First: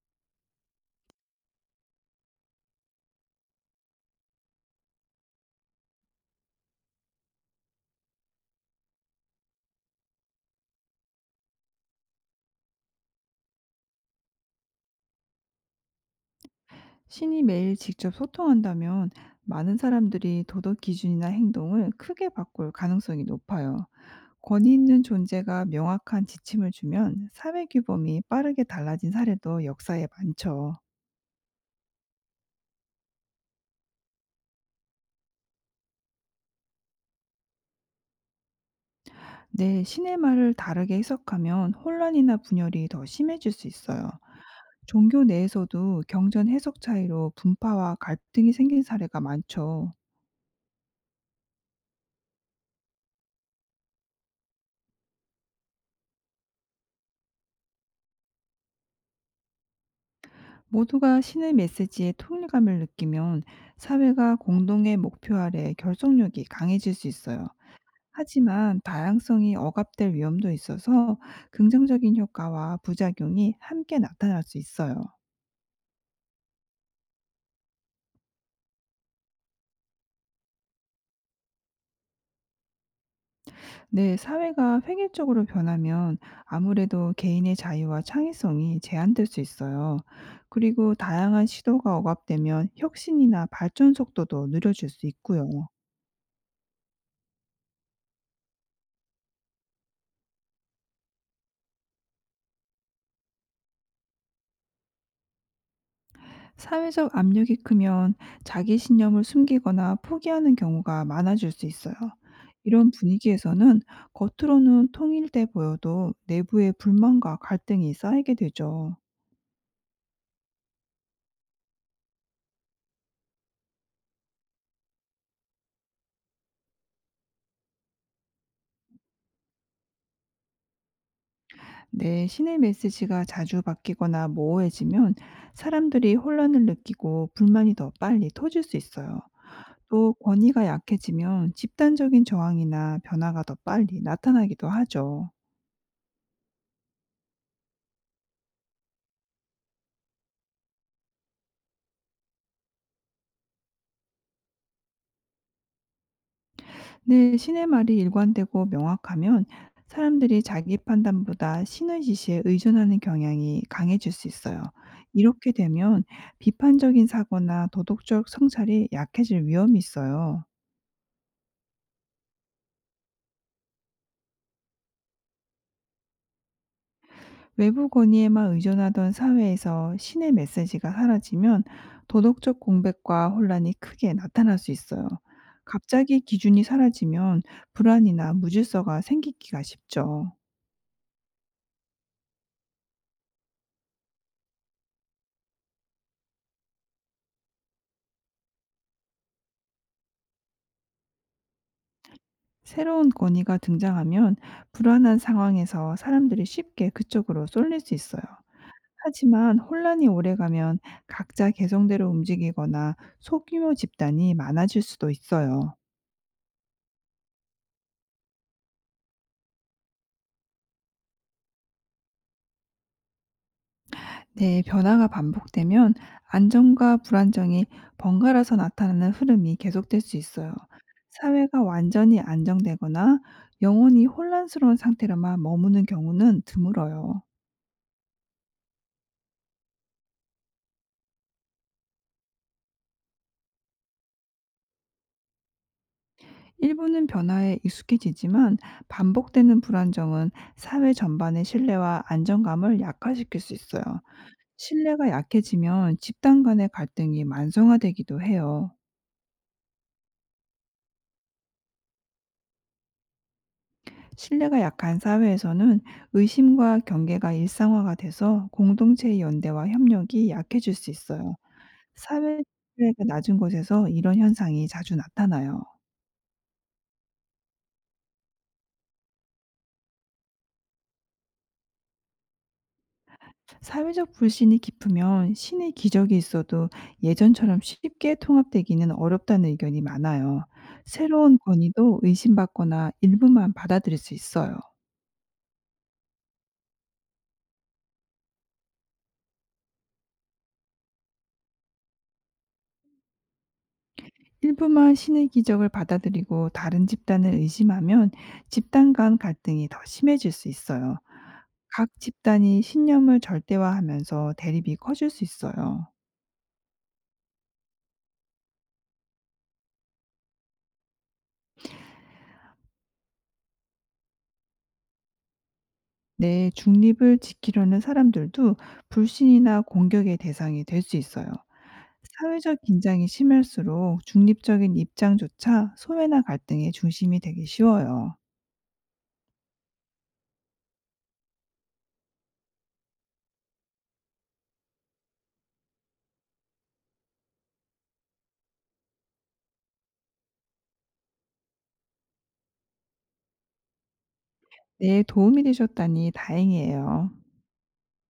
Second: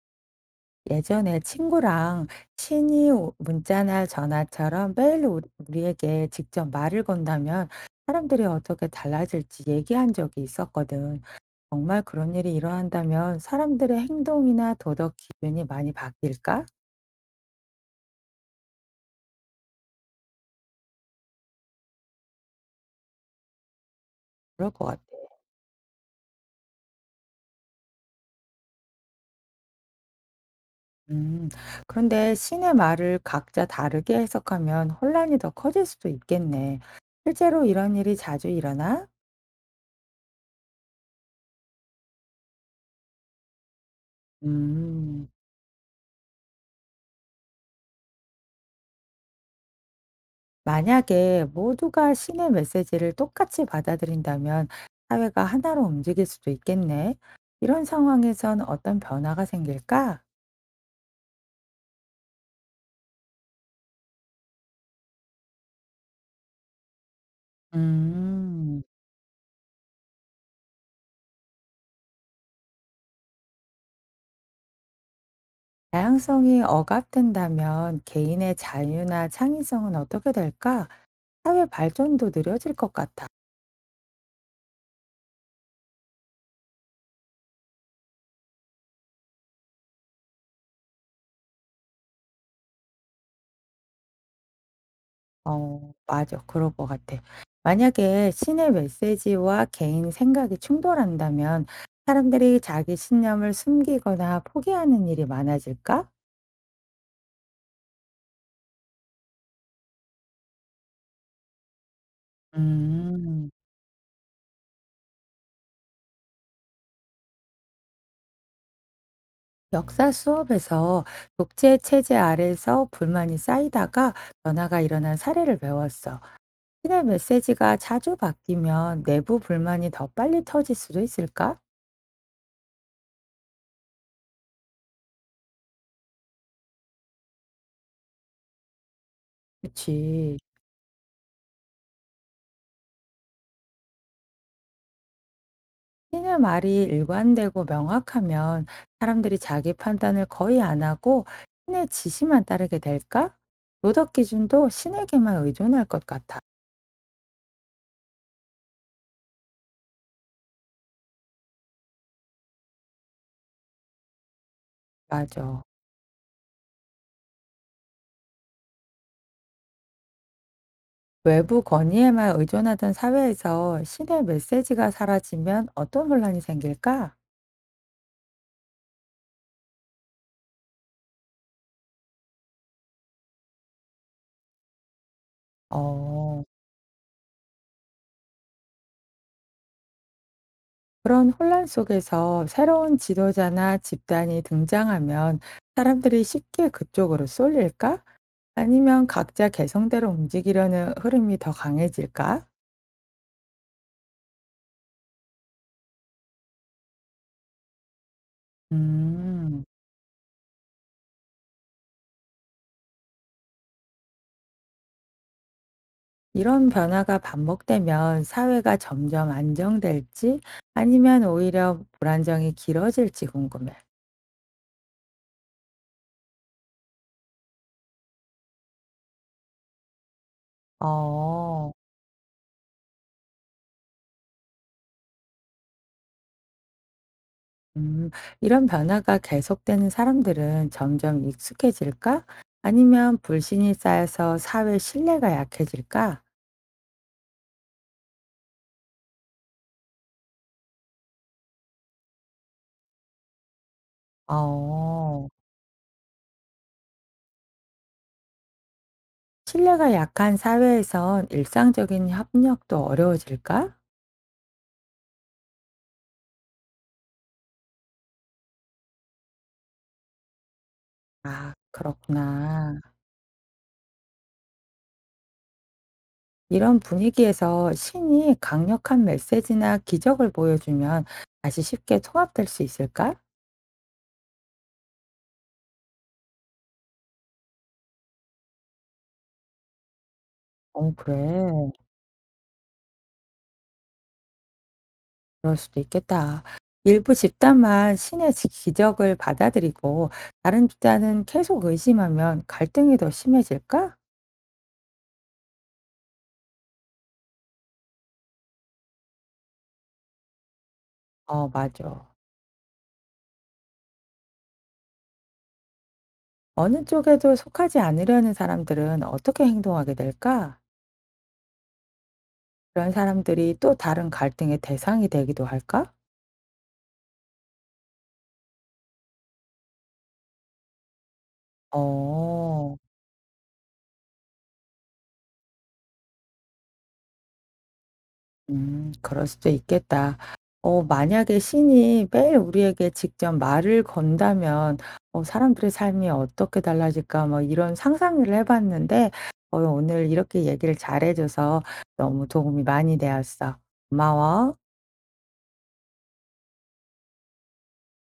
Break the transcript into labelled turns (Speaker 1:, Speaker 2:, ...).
Speaker 1: 예전에 친구랑 문자나 전화처럼 매일 우리에게 직접 말을 건다면 사람들이 어떻게 달라질지 얘기한 적이 있었거든. 정말 그런 일이 일어난다면 사람들의 행동이나 도덕 기준이 많이 바뀔까?
Speaker 2: 신이 매일 직접 소통한다면 많은 사람들이 도덕 기준이나 행동을 크게 바꿀 가능성이 높아요.
Speaker 1: 그럴
Speaker 2: 권위
Speaker 1: 것 같아.
Speaker 2: 있는 존재가 명확한 지침을 주면 사회 규범이 빠르게 달라진 사례도 역사에 많죠.
Speaker 1: 음, 그런데 신의 말을 각자 다르게 해석하면 혼란이 더 커질 수도 있겠네. 실제로 이런 일이 자주 일어나?
Speaker 2: 네, 신의 말을 다르게 해석하면 혼란이나 분열이 더 심해질 수 있어요. 종교
Speaker 1: 음.
Speaker 2: 내에서도 경전 해석 차이로 분파와 갈등이 생긴 사례가 많죠.
Speaker 1: 만약에 모두가 신의 메시지를 똑같이 받아들인다면 사회가 하나로 움직일 수도 있겠네. 이런 상황에선 어떤 변화가 생길까?
Speaker 2: 모두가 신의 메시지에 통일감을 느끼면 사회가 공동의 목표 아래 결속력이 강해질 수 있어요. 하지만
Speaker 1: 음,
Speaker 2: 다양성이 억압될 위험도 있어서 긍정적인 효과와 부작용이 함께 나타날 수 있어요.
Speaker 1: 다양성이 억압된다면 개인의 자유나 창의성은 어떻게 될까? 사회 발전도 느려질 것 같아.
Speaker 2: 네, 사회가 획일적으로 변하면 아무래도 개인의 자유와 창의성이 제한될 수 있어요. 그리고 다양한 시도가 억압되면 혁신이나 발전 속도도 느려질 수 있고요.
Speaker 1: 어, 맞아. 그럴 것 같아. 만약에 신의 메시지와 개인 생각이 충돌한다면 사람들이 자기 신념을 숨기거나 포기하는 일이 많아질까?
Speaker 2: 사회적 압력이 크면 자기 신념을 숨기거나 포기하는 경우가 많아질 수 있어요. 이런
Speaker 1: 음.
Speaker 2: 분위기에서는 겉으로는 통일돼 보여도 내부에 불만과 갈등이 쌓이게 되죠.
Speaker 1: 역사 수업에서 독재 체제 아래서 불만이 쌓이다가 변화가 일어난 사례를 배웠어. 신의 메시지가 자주 바뀌면 내부 불만이 더 빨리 터질 수도 있을까?
Speaker 2: 내 신의 메시지가 자주 바뀌거나 모호해지면 사람들이 혼란을 느끼고 불만이 더 빨리 터질 수 있어요. 또
Speaker 1: 그치.
Speaker 2: 권위가 약해지면 집단적인 저항이나 변화가 더 빨리 나타나기도 하죠.
Speaker 1: 신의 말이 일관되고 명확하면 사람들이 자기 판단을 거의 안 하고 신의 지시만 따르게 될까? 도덕 기준도 신에게만 의존할 것 같아.
Speaker 2: 네, 신의 말이 일관되고 명확하면 사람들이 자기 판단보다 신의 지시에 의존하는 경향이 강해질 수 있어요. 이렇게
Speaker 1: 맞아.
Speaker 2: 되면 비판적인 사고나 도덕적 성찰이 약해질 위험이 있어요.
Speaker 1: 외부 건의에만 의존하던 사회에서 신의 메시지가 사라지면 어떤 혼란이 생길까?
Speaker 2: 외부 권위에만 의존하던 사회에서 신의 메시지가 사라지면 도덕적 공백과 혼란이 크게 나타날 수 있어요. 갑자기
Speaker 1: 어,
Speaker 2: 기준이 사라지면 불안이나 무질서가 생기기가 쉽죠.
Speaker 1: 그런 혼란 속에서 새로운 지도자나 집단이 등장하면 사람들이 쉽게 그쪽으로 쏠릴까? 아니면 각자 개성대로 움직이려는 흐름이 더 강해질까?
Speaker 2: 새로운 권위가 등장하면 불안한 상황에서 사람들이 쉽게 그쪽으로 쏠릴 수 있어요. 하지만
Speaker 1: 음,
Speaker 2: 혼란이 오래가면 각자 개성대로 움직이거나 소규모 집단이 많아질 수도 있어요.
Speaker 1: 이런 변화가 반복되면 사회가 점점 안정될지 아니면 오히려 불안정이 길어질지 궁금해.
Speaker 2: 네, 변화가 반복되면 안정과 불안정이 번갈아서 나타나는 흐름이 계속될 수 있어요. 사회가
Speaker 1: 어.
Speaker 2: 완전히 안정되거나 영원히 혼란스러운 상태로만 머무는 경우는 드물어요.
Speaker 1: 음, 이런 변화가 계속되는 사람들은 점점 익숙해질까? 아니면 불신이 쌓여서 사회 신뢰가 약해질까?
Speaker 2: 일부는 변화에 익숙해지지만 반복되는 불안정은 사회 전반의 신뢰와 안정감을 약화시킬 수 있어요. 신뢰가
Speaker 1: 어,
Speaker 2: 약해지면 집단 간의 갈등이 만성화되기도 해요.
Speaker 1: 신뢰가 약한 사회에선 일상적인 협력도 어려워질까?
Speaker 2: 신뢰가 약한 사회에서는 의심과 경계가 일상화가 돼서 공동체의 연대와 협력이 약해질 수 있어요.
Speaker 1: 아,
Speaker 2: 사회
Speaker 1: 그렇구나.
Speaker 2: 신뢰가 낮은 곳에서 이런 현상이 자주 나타나요.
Speaker 1: 이런 분위기에서 신이 강력한 메시지나 기적을 보여주면 다시 쉽게 통합될 수 있을까?
Speaker 2: 사회적 불신이 깊으면 신의 기적이 있어도 예전처럼 쉽게 통합되기는 어렵다는 의견이 많아요.
Speaker 1: 어,
Speaker 2: 새로운
Speaker 1: 그래.
Speaker 2: 권위도 의심받거나 일부만 받아들일 수 있어요.
Speaker 1: 그럴 수도 있겠다. 일부 집단만 기적을 받아들이고 다른 집단은 계속 의심하면 갈등이 더 심해질까?
Speaker 2: 일부만 신의 기적을 받아들이고 다른 집단을 의심하면 집단 간 갈등이 더 심해질 수 있어요.
Speaker 1: 어,
Speaker 2: 각
Speaker 1: 맞아.
Speaker 2: 집단이 신념을 절대화하면서 대립이 커질 수 있어요.
Speaker 1: 어느 쪽에도 속하지 않으려는 사람들은 어떻게 행동하게 될까? 그런 사람들이 또 다른 갈등의 대상이 되기도 할까?
Speaker 2: 내 중립을 지키려는 사람들도 불신이나 공격의 대상이 될 수 있어요. 사회적
Speaker 1: 어.
Speaker 2: 긴장이 심할수록 중립적인 입장조차 소외나 갈등의 중심이 되기 쉬워요.
Speaker 1: 그럴 수도 있겠다. 만약에 신이 매일 우리에게 직접 말을 건다면 '사람들의 삶이 어떻게 달라질까?' 뭐 이런 상상을 해 봤는데 오늘 이렇게 얘기를 잘해 줘서 너무 도움이 많이 되었어. 고마워.
Speaker 2: 네, 도움이 되셨다니 다행이에요.